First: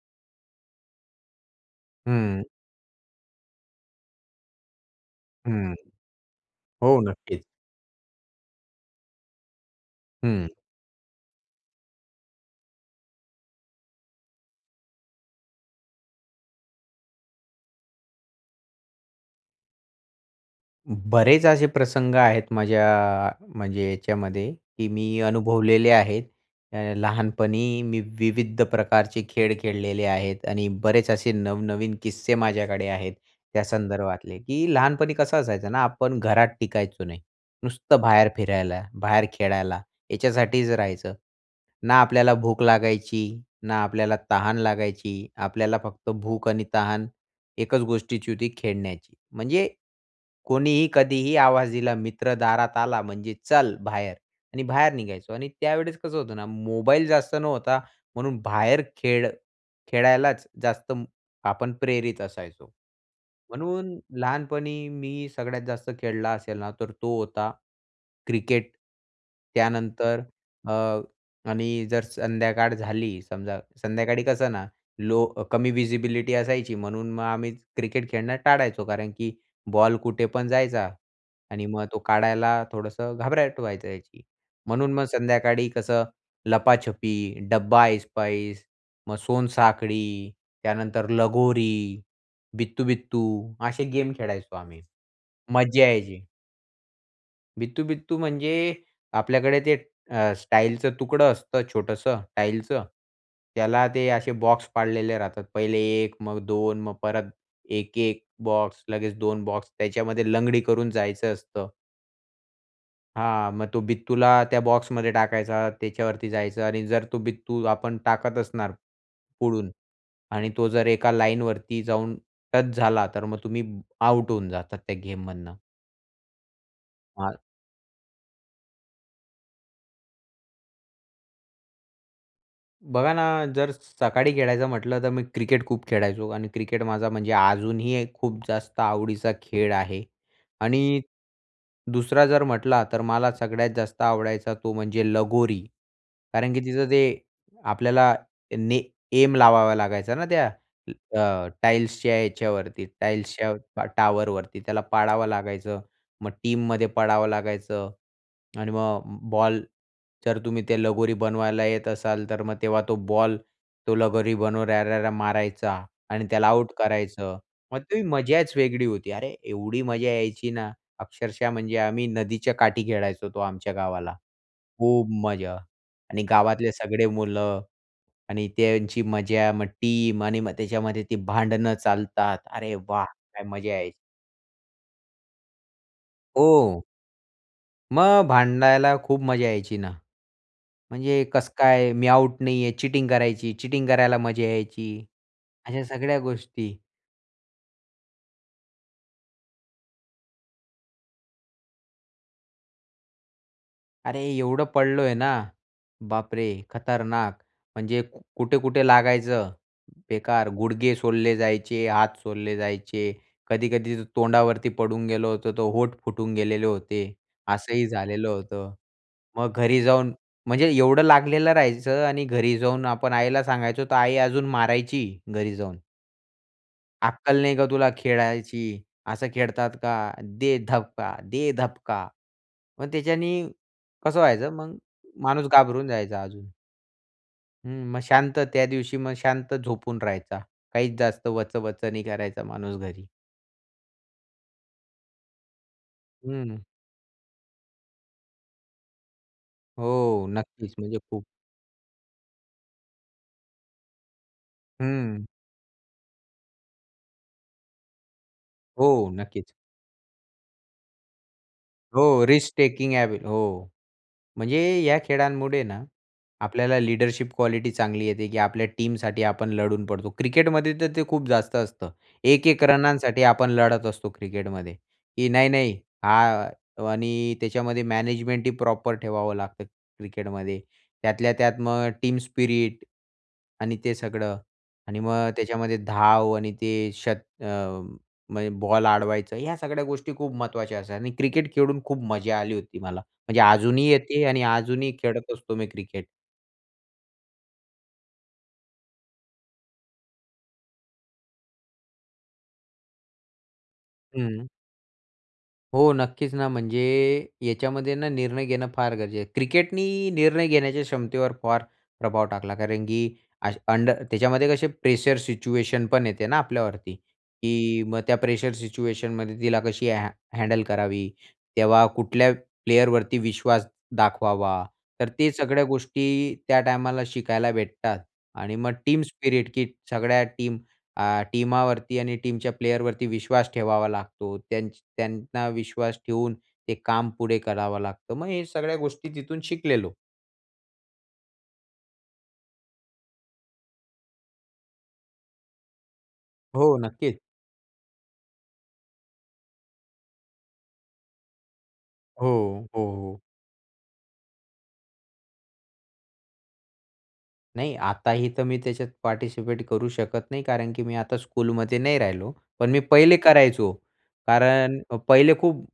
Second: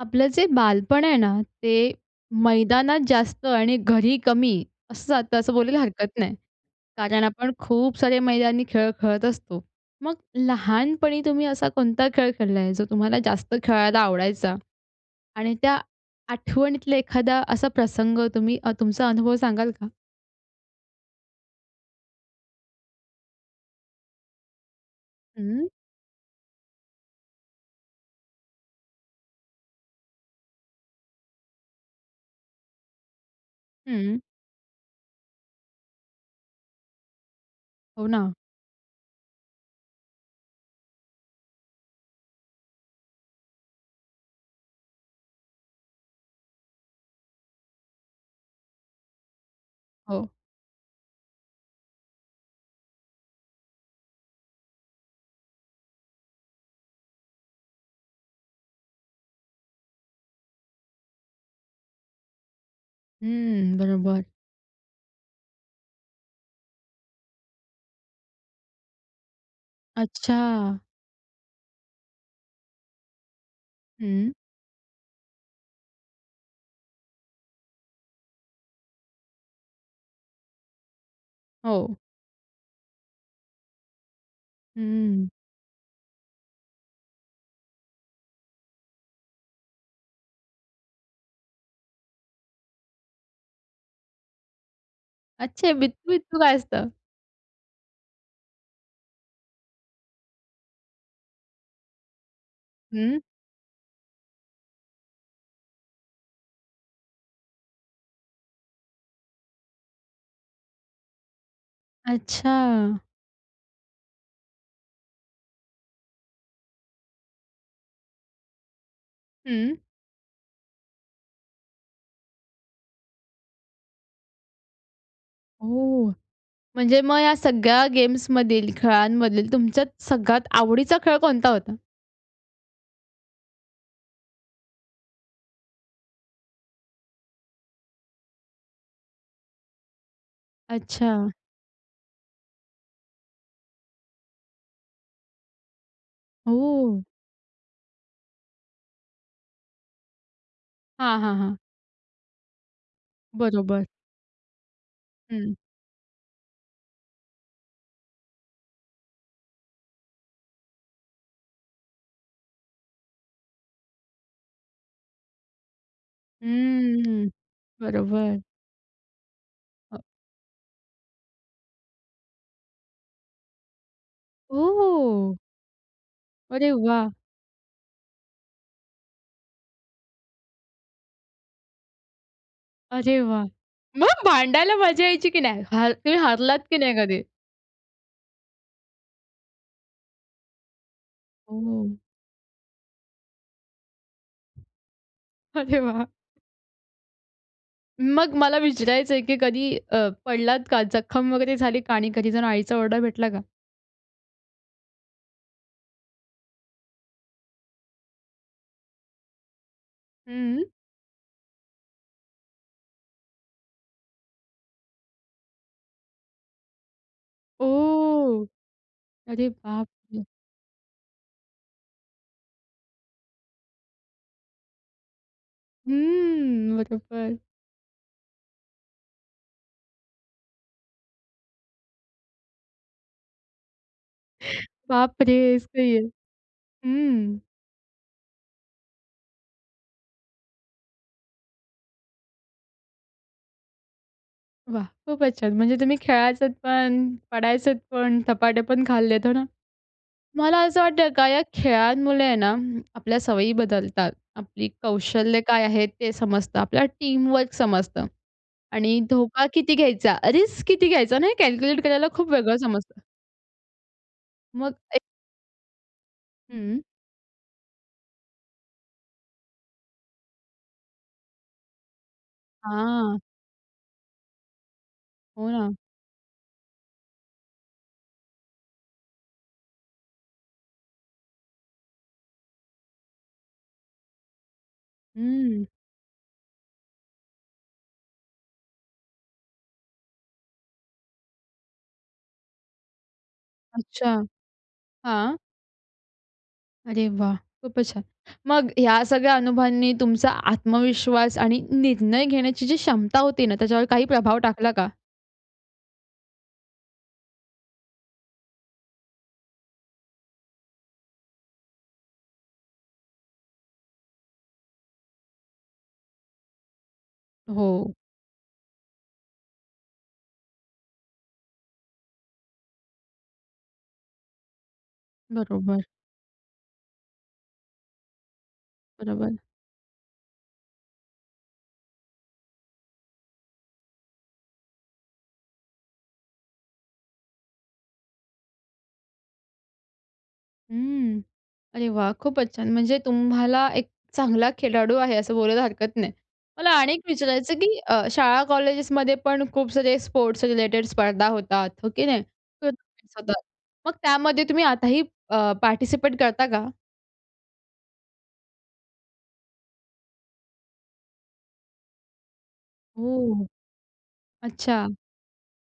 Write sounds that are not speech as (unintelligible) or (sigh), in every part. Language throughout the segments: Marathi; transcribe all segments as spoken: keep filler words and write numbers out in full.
आपलं जे बालपण आहे ना, ते हं. मैदानात जास्त आणि घरी कमी असं जातं असं हं, बोलायला हरकत नाही. हो, कारण नक्कीच. आपण खूप सारे मैदानी खेळ खेळत असतो. मग हं. लहानपणी तुम्ही असा कोणता खेळ खेळला आहे? जो तुम्हाला जास्त खेळायला आवडायचा आणि त्या आठवणीतला एखादा असा प्रसंग तुम्ही अ, तुमचा अनुभव सांगाल का? बरेच असे प्रसंग आहेत माझ्या, म्हणजे याच्यामध्ये, की मी हं. अनुभवलेले आहेत. अ, लहानपणी मी विविध प्रकारचे खेळ खेळलेले आहेत आणि बरेच असे नवनवीन किस्से माझ्याकडे आहेत हं. त्यासंदर्भातले, की लहानपणी कसं असायचं ना, आपण घरात टिकायचो नाही. नुसतं हो बाहेर ना. फिरायला, बाहेर खेळायला, याच्यासाठीच राहायचं. ना आपल्याला भूक लागायची, ना आपल्याला तहान लागायची. आपल्याला फक्त भूक आणि तहान एकच गोष्टीची होती, खेळण्याची. म्हणजे हो. कोणीही, कधीही आवाज दिला, मित्र दारात आला म्हणजे "चल बाहेर" आणि बाहेर निघायचो आणि त्यावेळेस कसं होतं ना, मोबाईल जास्त नव्हता म्हणून बाहेर खेळ खेळायलाच जास्त आपण प्रेरित असायचो. हं, म्हणून बरोबर. लहानपणी मी सगळ्यात जास्त खेळला असेल ना, तर तो होता क्रिकेट. त्यानंतर अ, अच्छा. आणि जर संध्याकाळ झाली समजा, संध्याकाळी हं. कसं ना लो कमी व्हिजिबिलिटी असायची, म्हणून मग आम्ही क्रिकेट खेळणं टाळायचो. कारण की बॉल कुठे पण जायचा आणि मग हो. तो काढायला थोडंसं घबराहट व्हायचं याची, म्हणून मग हं. संध्याकाळी कसं लपाछपी, डबा ऐसपैस, मग सोनसाखळी, त्यानंतर लगोरी, बित्तू-बित्तू असे गेम खेळायचो आम्ही. अच्छे मज्जा यायची. बित्तू-बित्तू काय असतं? बित्तू-बित्तू म्हणजे आपल्याकडे ते अ, स्टाईलचं तुकडं असतं छोटंसं टाईलचं. हं. त्याला ते असे बॉक्स पाडलेले राहतात. पहिले एक, मग दोन, मग परत एक एक बॉक्स, लगेच दोन बॉक्स त्याच्यामध्ये लंगडी करून जायचं असतं. अच्छा! हां, मग तो बित्तूला त्या बॉक्समध्ये टाकायचा, त्याच्यावरती जायचं आणि जर तो बित्तू आपण टाकत असणार पुढून हं. आणि तो जर एका लाईनवरती जाऊन टच झाला, तर मग तुम्ही आउट होऊन जातात त्या गेममधनं. हो, म्हणजे मग या (unintelligible) सगळ्या गेम्समधील, खेळांमधील तुमच्यात सगळ्यात आवडीचा खेळ कोणता होता? बघा ना, जर सकाळी खेळायचं म्हटलं तर मी क्रिकेट खूप खेळायचो आणि क्रिकेट माझा म्हणजे अजूनही एक खूप जास्त आवडीचा खेळ आहे आणि अच्छा! दुसरा जर म्हटला तर मला सगळ्यात जास्त आवडायचा तो म्हणजे लगोरी कारण की तिथं ते हो. आपल्याला ने ऐम लावावा लागायचा ना त्या हां, हां, अ, हां. टाईल्सच्या याच्यावरती टाईल्सच्या बरोबर. ट टॉवरवरती. त्याला पडावं हं. लागायचं. मग टीम मध्ये पडावं लागायचं आणि मग बॉल जर तुम्ही ते लगोरी बनवायला येत असाल तर मग तेव्हा तो बॉल तो लगोरी बनवणाऱ्याला मारायचा आणि त्याला आऊट हं, करायचं. मग ते बरोबर. मजाच वेगळी होती. अरे! एवढी अ मजा यायची ना, अक्षरशः म्हणजे आम्ही नदीच्या काठी खेळायचो तो आमच्या गावाला. खूप ओह! मजा आणि गावातले अरे सगळे वाह! मुलं आणि त्यांची मजा, मग टीम आणि मग त्याच्यामध्ये ती भांडणं चालतात. अरे वाह! अरे काय वाह! मजा यायची. मग भांडायला मजा यायची की नाही? हर तुम्ही हरलात की हो. नाही कधी? मग भांडायला खूप मजा यायची ना. म्हणजे कसं काय हं. मी आउट नाही आहे चीटिंग करायची चीटिंग करायला मजा यायची, अरे अशा वाह! सगळ्या गोष्टी. मग मला विचारायचंय, की कधी अ, पडलात का? जखम वगैरे झाली का? आणि घरी जाऊन आईचा ओरडा भेटला का? अरे एवढं पडलोय ना, बाप रे! खतरनाक. म्हणजे कुठे-कुठे लागायचं बेकार, हं. गुडघे सोलले जायचे, हात सोलले जायचे, कधी-कधी तोंडावरती पडून गेलं होतं तर होठ फुटून गेलेले होते. असंही झालेलं ओह! होतं. अरे मग घरी बाप जाऊन रे! म्हणजे एवढं लागलेलं राहायचं आणि घरी जाऊन आपण आईला सांगायचं तर आई अजून मारायची घरी जाऊन. हम्म, अक्कल बरोबर. नाही का तुला खेळायची, असं खेळतात का? दे धबका! दे धपका! मग त्याच्याने कसं व्हायचं (chuckles) मग बाप माणूस रे! घाबरून सही आहे जायचा अजून. हं. हं, मग शांत त्या दिवशी मग शांत झोपून राहायचा, काहीच जास्त वचवच नाही करायचा माणूस घरी. वाह! खूप छान. म्हणजे तुम्ही खेळायच हं. पण, पडायच पण, धपाटे पण खाल्लेत, हो ना? हो, मला नक्कीच. असं म्हणजे वाटतं खूप. का या खेळांमुळे आहे ना, आपल्या सवयी बदलतात. आपली हं. कौशल्य काय आहे ते समजतं. आपल्या टीमवर्क समजतं आणि हो, धोका नक्कीच. किती घ्यायचा, रिस्क किती घ्यायचा नाही हे कॅल्क्युलेट करायला हो, खूप रिस्क वेगळं टेकिंग समजतं. एबी हो, म्हणजे मग या एक खेळांमुळे ना, आपल्याला हं. लीडरशिप क्वालिटी चांगली येते की आपल्या टीमसाठी आपण लढून पडतो. क्रिकेटमध्ये तर ते खूप जास्त असतं. एक एक हां. रनांसाठी आपण लढत असतो क्रिकेटमध्ये, की हो ना. नाही-नाही हा आणि त्याच्यामध्ये मॅनेजमेंट ही प्रॉपर ठेवावं लागतं क्रिकेटमध्ये. त्यातल्या त्यात मग टीम स्पिरिट आणि ते सगळं आणि मग हं. त्याच्यामध्ये धाव आणि ते शत अ, म्हणजे बॉल अडवायचं. ह्या सगळ्या गोष्टी खूप महत्त्वाच्या असतात आणि क्रिकेट खेळून खूप मजा आली होती मला. म्हणजे अजूनही अच्छा, येते आणि अजूनही खेळत हां. असतो मी क्रिकेट. अरे वाह! खूपच छान. मग ह्या सगळ्या अनुभवांनी तुमचा आत्मविश्वास आणि निर्णय घेण्याची जी क्षमता होती ना, त्याच्यावर काही प्रभाव हं. टाकला का? हो, नक्कीच ना. म्हणजे याच्यामध्ये ना, निर्णय घेणं फार गरजेचं आहे. क्रिकेटनी निर्णय घेण्याच्या क्षमतेवर फार प्रभाव टाकला. कारण की अश अंडर त्याच्यामध्ये कसे प्रेशर सिच्युएशन पण येते ना, आपल्यावरती. की हो. मग त्या प्रेशर सिच्युएशनमध्ये तिला कशी ह हँडल करावी. तेव्हा कुठल्या प्लेयरवरती विश्वास दाखवावा. तर ते सगळ्या बरोबर. गोष्टी त्या टाईमला शिकायला भेटतात. आणि मग टीम बरोबर. स्पिरिट, की सगळ्या टीम अ, टीमावरती आणि टीमच्या प्लेयरवरती विश्वास ठेवावा लागतो. त्यांच त्यांना विश्वास ठेवून ते काम पुढे करावं लागतं. मग हे सगळ्या गोष्टी तिथून शिकलेलो. हं. अरे वाह! खूपच छान. म्हणजे तुम्हाला एक चांगला खेळाडू आहे, असं बोलायला हरकत नाही. मला हो. आणि एक नक्कीच. विचारायचं, की अ, शाळा कॉलेजेसमध्ये पण खूप सारे स्पोर्ट्स रिलेटेड स्पर्धा होतात, हो की नाही? हो, तर हो, तुम्ही हो. स्वतः मग त्यामध्ये तुम्ही आताही अ, पार्टिसिपेट करता का? नाही आताही तर मी त्याच्यात पार्टिसिपेट करू शकत नाही. कारण, की मी आता स्कूलमध्ये नाही राहिलो. पण मी पहिले हो. करायचो. कारण अच्छा. पहिले खूप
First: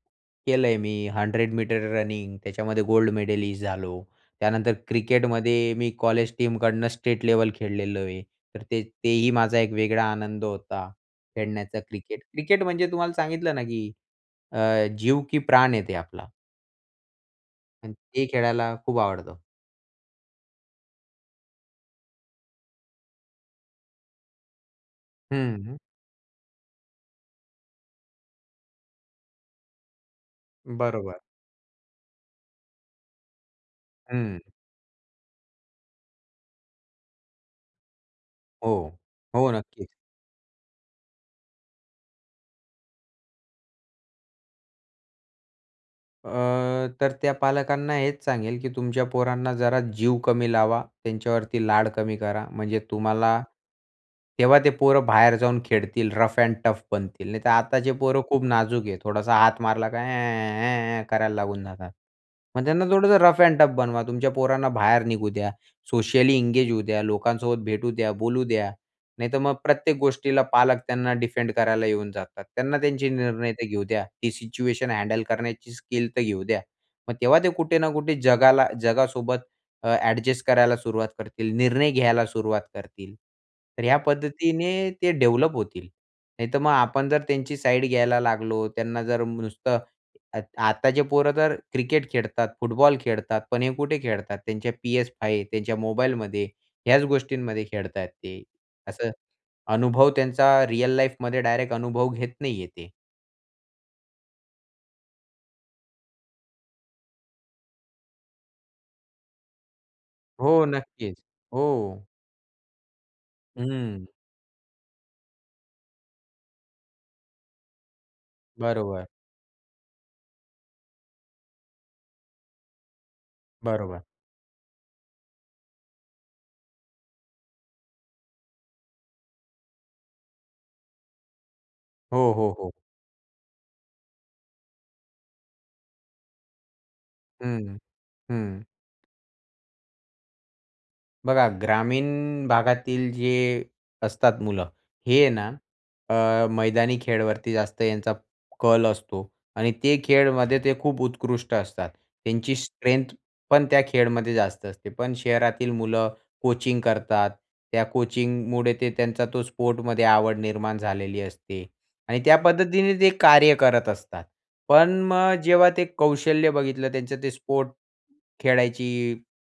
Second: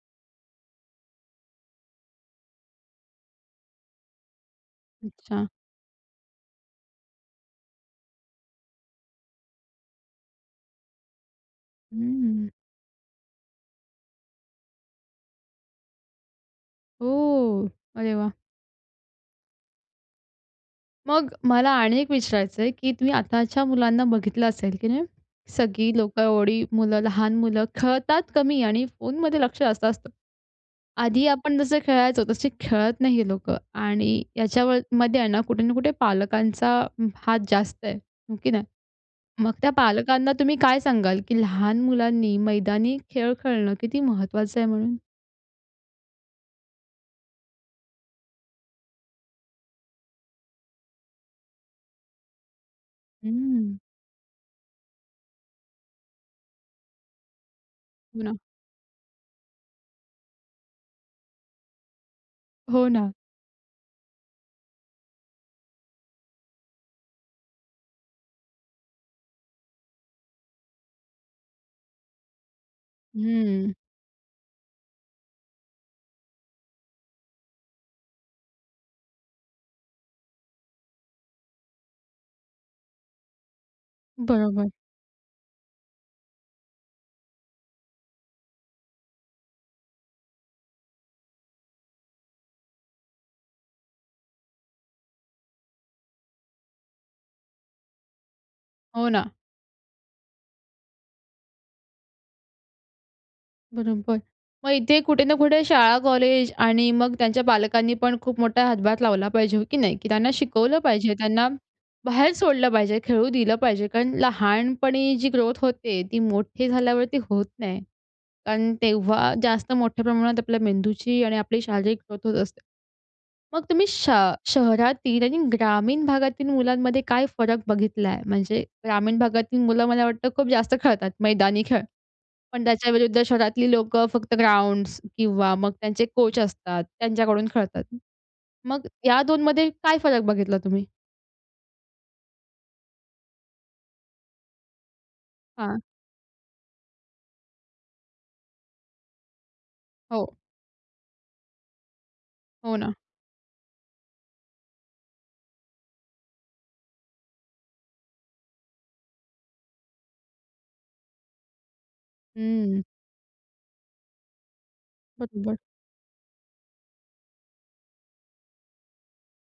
केलंय मी. हंड्रेड मीटर रनिंग त्याच्यामध्ये गोल्ड मेडलिस्ट झालो. त्यानंतर अच्छा. क्रिकेटमध्ये मी कॉलेज टीमकडनं स्टेट लेवल खेळलेलो आहे. तर ते तेही माझा एक वेगळा आनंद होता खेळण्याचा क्रिकेट. हम्म. क्रिकेट म्हणजे तुम्हाला सांगितलं ना, की अ, जीव की प्राण आहे ते आपला. ओह! आणि अरे ते वाह! खेळायला खूप आवडतं. मग मला आणि एक विचारायचंय, की तुम्ही आताच्या मुलांना बघितलं असेल, की नाही. हं. सगळी लोकं एवढी मुलं लहान मुलं खेळतात कमी, आणि फोनमध्ये लक्ष जास्त असतं. बरोबर. आधी आपण जसं खेळायचो तसे खेळत नाही हे लोकं आणि हं याच्यावर मध्ये आहे ना कुठे ना कुठे पालकांचा हात जास्त आहे. हो की नाही. हो. हो, मग त्या नक्कीच. पालकांना तुम्ही काय सांगाल? की लहान मुलांनी मैदानी खेळ खेळणं किती महत्त्वाचं आहे म्हणून? अ, तर त्या पालकांना हेच सांगेल, की तुमच्या पोरांना जरा जीव कमी लावा, त्यांच्यावरती लाड कमी करा. म्हणजे तुम्हाला हं. तेव्हा ते पोरं बाहेर जाऊन खेळतील रफ एंड टफ बनतील. नाहीतर आताचे हो पोरं ना. खूप नाजूक आहे. थोडासा हात मारला काय? ऍ ऍ ऍ ऍ करायला लागून जातात. मग त्यांना हो ना. थोडंसं रफ एंड टफ बनवा. तुमच्या पोरांना बाहेर निघू द्या. सोशली एंगेज होऊ द्या. लोकांसोबत भेटू द्या. बोलू द्या. नाहीतर मग प्रत्येक गोष्टीला पालक त्यांना डिफेंड करायला येऊन जातात. त्यांना त्यांचे निर्णय तर हम्म घेऊ द्या. ती सिच्युएशन हँडल करण्याची स्किल तर घेऊ द्या. मग तेव्हा ते कुठे ना कुठे जगाला, जगासोबत अ, ॲडजस्ट करायला सुरुवात करतील. निर्णय घ्यायला सुरुवात करतील. तर ह्या बरोबर. पद्धतीने ते डेव्हलप होतील, नाहीतर मग आपण जर त्यांची साईड घ्यायला लागलो त्यांना जर नुसतं आ आताचे पोरं तर क्रिकेट खेळतात, फुटबॉल खेळतात, पण हे कुठे खेळतात त्यांच्या PS5 त्यांच्या मोबाईलमध्ये ह्याच गोष्टींमध्ये खेळत आहेत ते. हो असं ना. अनुभव त्यांचा रिअल लाईफमध्ये डायरेक्ट अनुभव घेत नाहीये ते. बरोबर. मग इथे कुठे ना कुठे शाळा कॉलेज आणि मग त्यांच्या पालकांनी पण खूप मोठा हातभार लावला पाहिजे. हो की नाही? की त्यांना हो, शिकवलं पाहिजे, नक्कीच. त्यांना हो. बाहेर सोडलं पाहिजे, खेळू दिलं पाहिजे. हं. कारण लहानपणी जी ग्रोथ होते, ती मोठी झाल्यावरती होत नाही. कारण बरोबर. तेव्हा जास्त मोठ्या प्रमाणात आपल्या मेंदूची आणि आपली शारीरिक ग्रोथ होत असते. मग तुम्ही बरोबर. श शहरातील आणि ग्रामीण भागातील मुलांमध्ये काय फरक बघितलाय? म्हणजे ग्रामीण भागातील मुलं मला वाटतं खूप जास्त खेळतात मैदानी खेळ. हो, हो, पण हो. त्याच्याविरुद्ध शहरातली लोकं फक्त ग्राउंड्स किंवा मग त्यांचे कोच असतात त्यांच्याकडून हं. खेळतात. हं. मग या दोन मध्ये काय फरक बघितला तुम्ही? बघा ग्रामीण भागातील जे असतात मुलं. हे आहे ना हां. अ, मैदानी खेळवरती जास्त यांचा कल असतो आणि ते हो. खेळमध्ये ते खूप उत्कृष्ट असतात. त्यांची हो ना. स्ट्रेंथ पण त्या खेळमध्ये जास्त असते. पण शहरातील मुलं कोचिंग करतात. त्या कोचिंगमुळे ते त्यांचा तो स्पोर्टमध्ये आवड निर्माण झालेली असते आणि त्या हं. पद्धतीने ते कार्य करत असतात. पण अ, मग बरोबर. जेव्हा ते कौशल्य बघितलं त्यांचं ते स्पोर्ट खेळायची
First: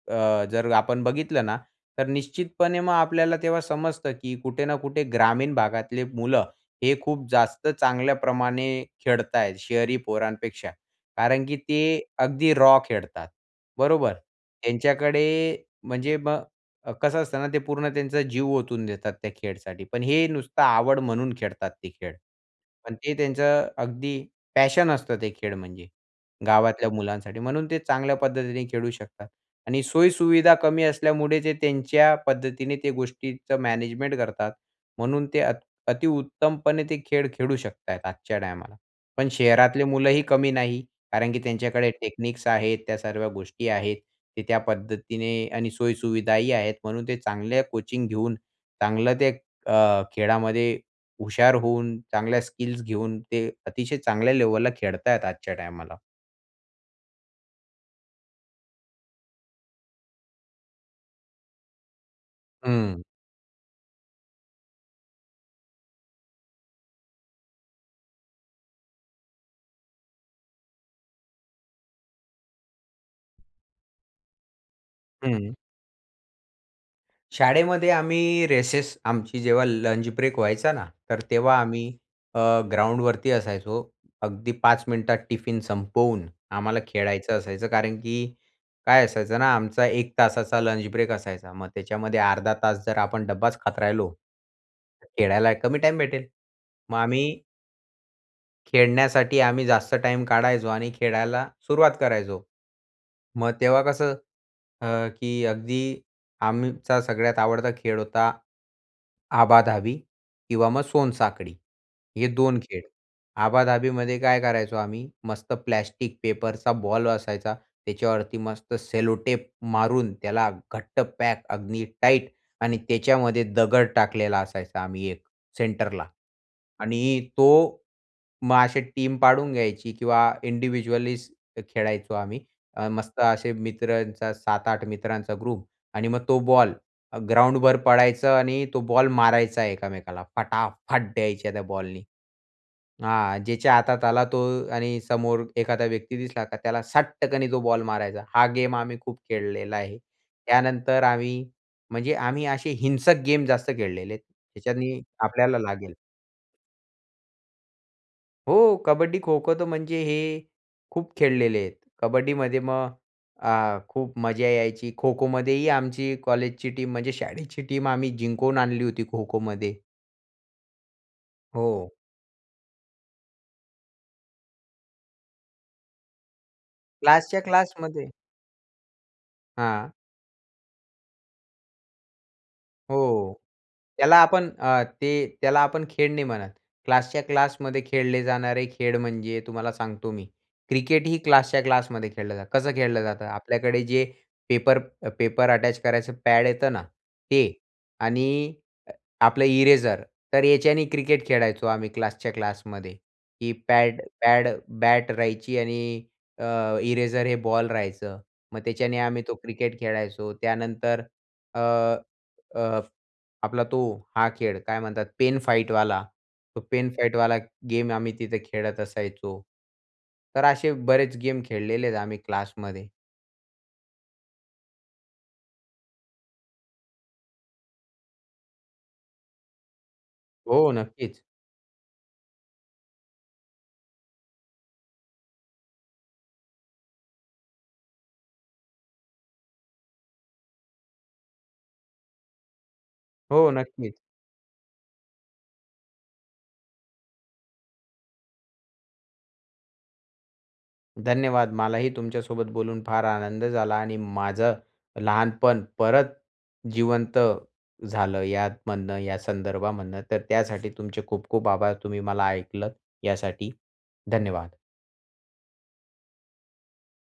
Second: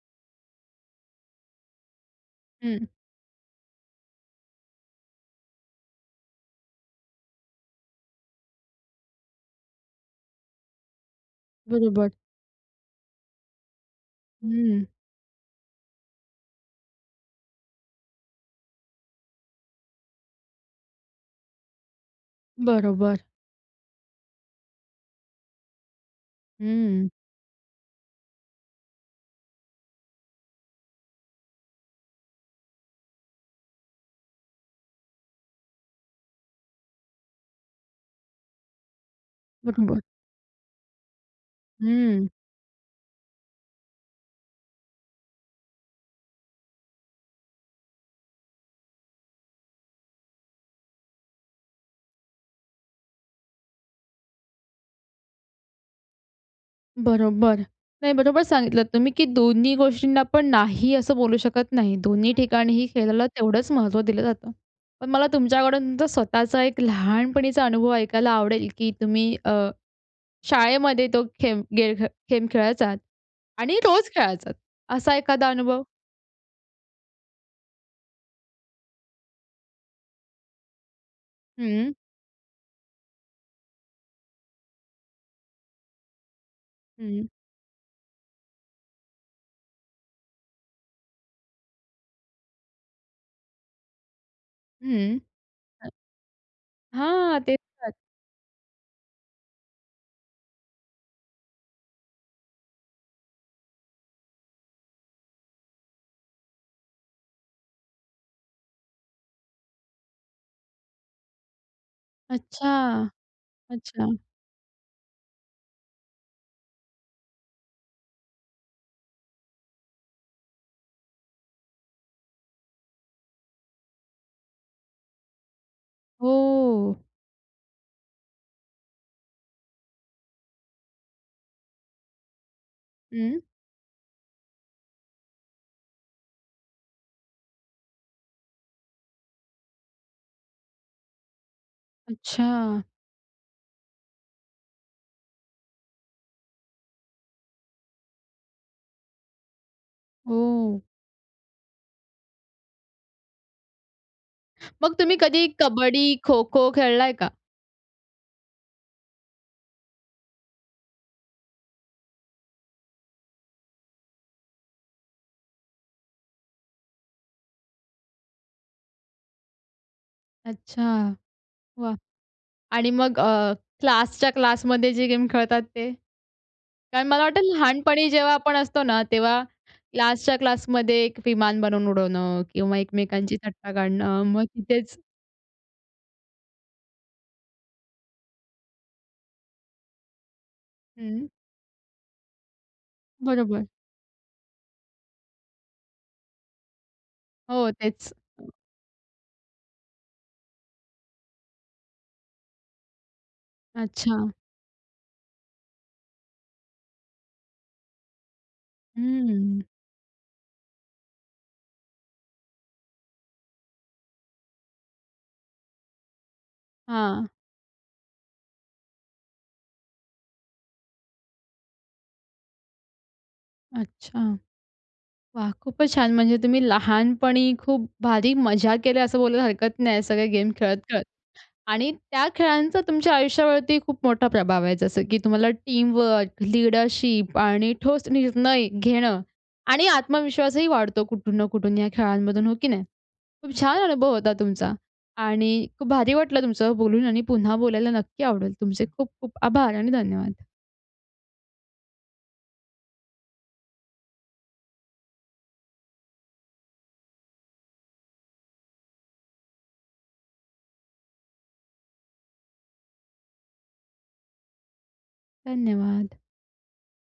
अ, जर आपण बघितलं ना, तर निश्चितपणे हं. मग आपल्याला तेव्हा समजतं की कुठे ना कुठे ग्रामीण भागातले मुलं, हे खूप जास्त चांगल्याप्रमाणे खेळताय शहरी पोरांपेक्षा, कारण की ते बरोबर. अगदी रॉ खेळतात. बरोबर. हं. त्यांच्याकडे ते म्हणजे मग कसं असतं ना ते पूर्ण त्यांचा जीव ओतून देतात त्या खेळसाठी. पण हे नुसतं आवड म्हणून खेळतात ते खेळ. पण ते बरोबर. त्यांचं अगदी पॅशन असतं, ते खेळ म्हणजे गावातल्या हं. मुलांसाठी. म्हणून ते चांगल्या पद्धतीने खेळू शकतात आणि सोयी-सुविधा कमी असल्यामुळे ते त्यांच्या पद्धतीने, ते गोष्टीच मॅनेजमेंट करतात. म्हणून ते अ, अति उत्तमपणे ते खेळ, खेळू शकतात आहेत. आजच्या टायमाला पण शहरातले बरोबर. मुलंही कमी नाही, कारण की त्यांच्याकडे हं. टेक्निक्स आहेत त्या सर्व्या गोष्टी आहेत. ते त्या पद्धतीने आणि सोयी-सुविधाही आहेत. म्हणून ते चांगले कोचिंग घेऊन. चांगलं ते अ, खेळामध्ये हुशार होऊन, चांगल्या स्किल्स घेऊन ते अतिशय चांगल्या लेव्हलला खेळतायेत आजच्या टायमाला. बरोबर. नाही, बरोबर सांगितलत तुम्ही की दोन्ही गोष्टींना पण नाही असं बोलू शकत नाही. दोन्ही ठिकाणीही हं. खेळाला तेवढंच महत्त्व दिलं जातं. पण मला तुमच्याकडून तुमचा स्वतःचा एक लहानपणीचा अनुभव ऐकायला आवडेल की तुम्ही अ, शाळेमध्ये तो खेम गे गेम खेळायचात आणि रोज खेळायचात असा एखादा हं. अनुभव? शाळेमध्ये आम्ही रेसेस, आमची जेव्हा लंच ब्रेक व्हायचा ना, तर तेव्हा आम्ही हं. अ, ग्राउंडवरती असायचो. अगदी पाच मिनिटात टिफिन संपवून आम्हाला हं. खेळायचं असायचं, कारण की काय असायचं ना आमचा एक तासाचा लंच ब्रेक असायचा. मग त्याच्यामध्ये अर्धा तास जर आपण डब्बाच खात राहिलो हं. खेळायला कमी टाईम भेटेल. मग हां. आम्ही तेच तर. खेळण्यासाठी आम्ही जास्त टाईम काढायचो आणि खेळायला सुरुवात करायचो. मग तेव्हा कसं अ, की अगदी आमचा सगळ्यात आवडता खेळ होता आबा-धाबी किंवा मग सोनसाखळी, हे दोन अच्छा! खेळ. अच्छा. आबा-धाबीमध्ये काय करायचो आम्ही, मस्त प्लास्टिक पेपरचा बॉल असायचा, त्याच्यावरती मस्त सेलोटेप मारून त्याला घट्ट पॅक अगदी टाईट आणि त्याच्यामध्ये दगड टाकलेला असायचा आम्ही एक सेंटरला. हो. आणि तो मग अशी टीम पाडून घ्यायची किंवा इंडिव्हिज्युअलीच ते खेळायचो आम्ही. अ, मस्त हं. असे मित्रांचा सात आठ मित्रांचा ग्रुप आणि मग तो बॉल अ, ग्राउंडभर पळायचं आणि तो बॉल मारायचा एकमेकाला, फटाफट द्यायच्या त्या बॉलनी. अच्छा! हां. ज्याच्या हातात आला तो आणि समोर एखादा व्यक्ती दिसला का त्याला सटक्कनी तो बॉल मारायचा हा गेम आम्ही खूप खेळलेला आहे. हो. त्यानंतर आम्ही म्हणजे आम्ही असे हिंसक गेम जास्त खेळलेले आहेत मग त्याच्याने तुम्ही कधी आपल्याला लागेल. कबड्डी, खो-खो खेळलाय का? हो. कबड्डी, खो-खो तर म्हणजे हे खूप खेळलेले आहेत. कबड्डीमध्ये मग अ, खूप मजा यायची. खो-खोमध्येही आमची कॉलेजची टीम म्हणजे शाळेची टीम आम्ही जिंकून आणली होती खो-खोमध्ये. अच्छा. हो. वाह! आणि मग अ, क्लासच्या क्लासमध्ये जे गेम खेळतात ते? कारण मला क्लासच्या वाटतं क्लासमध्ये. लहानपणी जेव्हा आपण असतो ना, तेव्हा हां. क्लासच्या क्लासमध्ये एक विमान बनवून उडवणं किंवा हो. एकमेकांची थट्टा त्याला काढणं मग आपण अ, तिथेचं ते त्याला आपण खेळ नाही म्हणत. क्लासच्या क्लासमध्ये खेळले जाणारे खेळ म्हणजे तुम्हाला सांगतो मी क्रिकेट ही हं. क्लासच्या क्लासमध्ये खेळलं जातं. कसं खेळलं जातं? बरोबर. आपल्याकडे जे पेपर अ, पेपर अटॅच करायचं पॅड येतं ना ते. हो. तेच. आणि अ, आपलं इरेजर तर याच्याने क्रिकेट खेळायचो आम्ही, क्लासच्या क्लासमध्ये. ही पॅड अच्छा. पॅड बॅट राहायची आणि अ, इरेजर हे बॉल राहायचं. मग त्याच्याने आम्ही तो हम्म. क्रिकेट खेळायचो. त्यानंतर अ, अ, आपला तो हा खेळ काय म्हणतात, पेन फाईटवाला, तो पेन हां. फाईटवाला गेम आम्ही तिथे खेळत असायचो. तर असे बरेच गेम खेळलेले आहेत आम्ही क्लासमध्ये. अच्छा. वाह! खूपच छान. म्हणजे तुम्ही लहानपणी खूप भारी मजा केल्या, असं बोलायला हरकत नाही सगळे गेम हो, खेळत-खेळत. नक्कीचं. आणि त्या खेळांचा तुमच्या आयुष्यावरती खूप मोठा प्रभाव आहे. जसं की तुम्हाला टीमवर्क, लीडरशिप आणि ठोस निर्णय घेणं आणि आत्मविश्वासही वाढतो कुठून ना कुठून या खेळांमधून, हो की नाही? हो, खूप छान नक्कीचं. अनुभव होता तुमचा. आणि खूप भारी वाटलं तुमच्यासोबत बोलून आणि पुन्हा बोलायला नक्की आवडेल. तुमचे खूप खूप आभार आणि धन्यवाद. धन्यवाद. मलाही तुमच्यासोबत बोलून फार आनंद झाला. आणि माझं लहानपण परत जिवंत झालं यामधनं, या संदर्भामधनं. तर त्यासाठी तुमचे खूप खूप आभार. तुम्ही मला ऐकलंत, यासाठी धन्यवाद. धन्यवाद.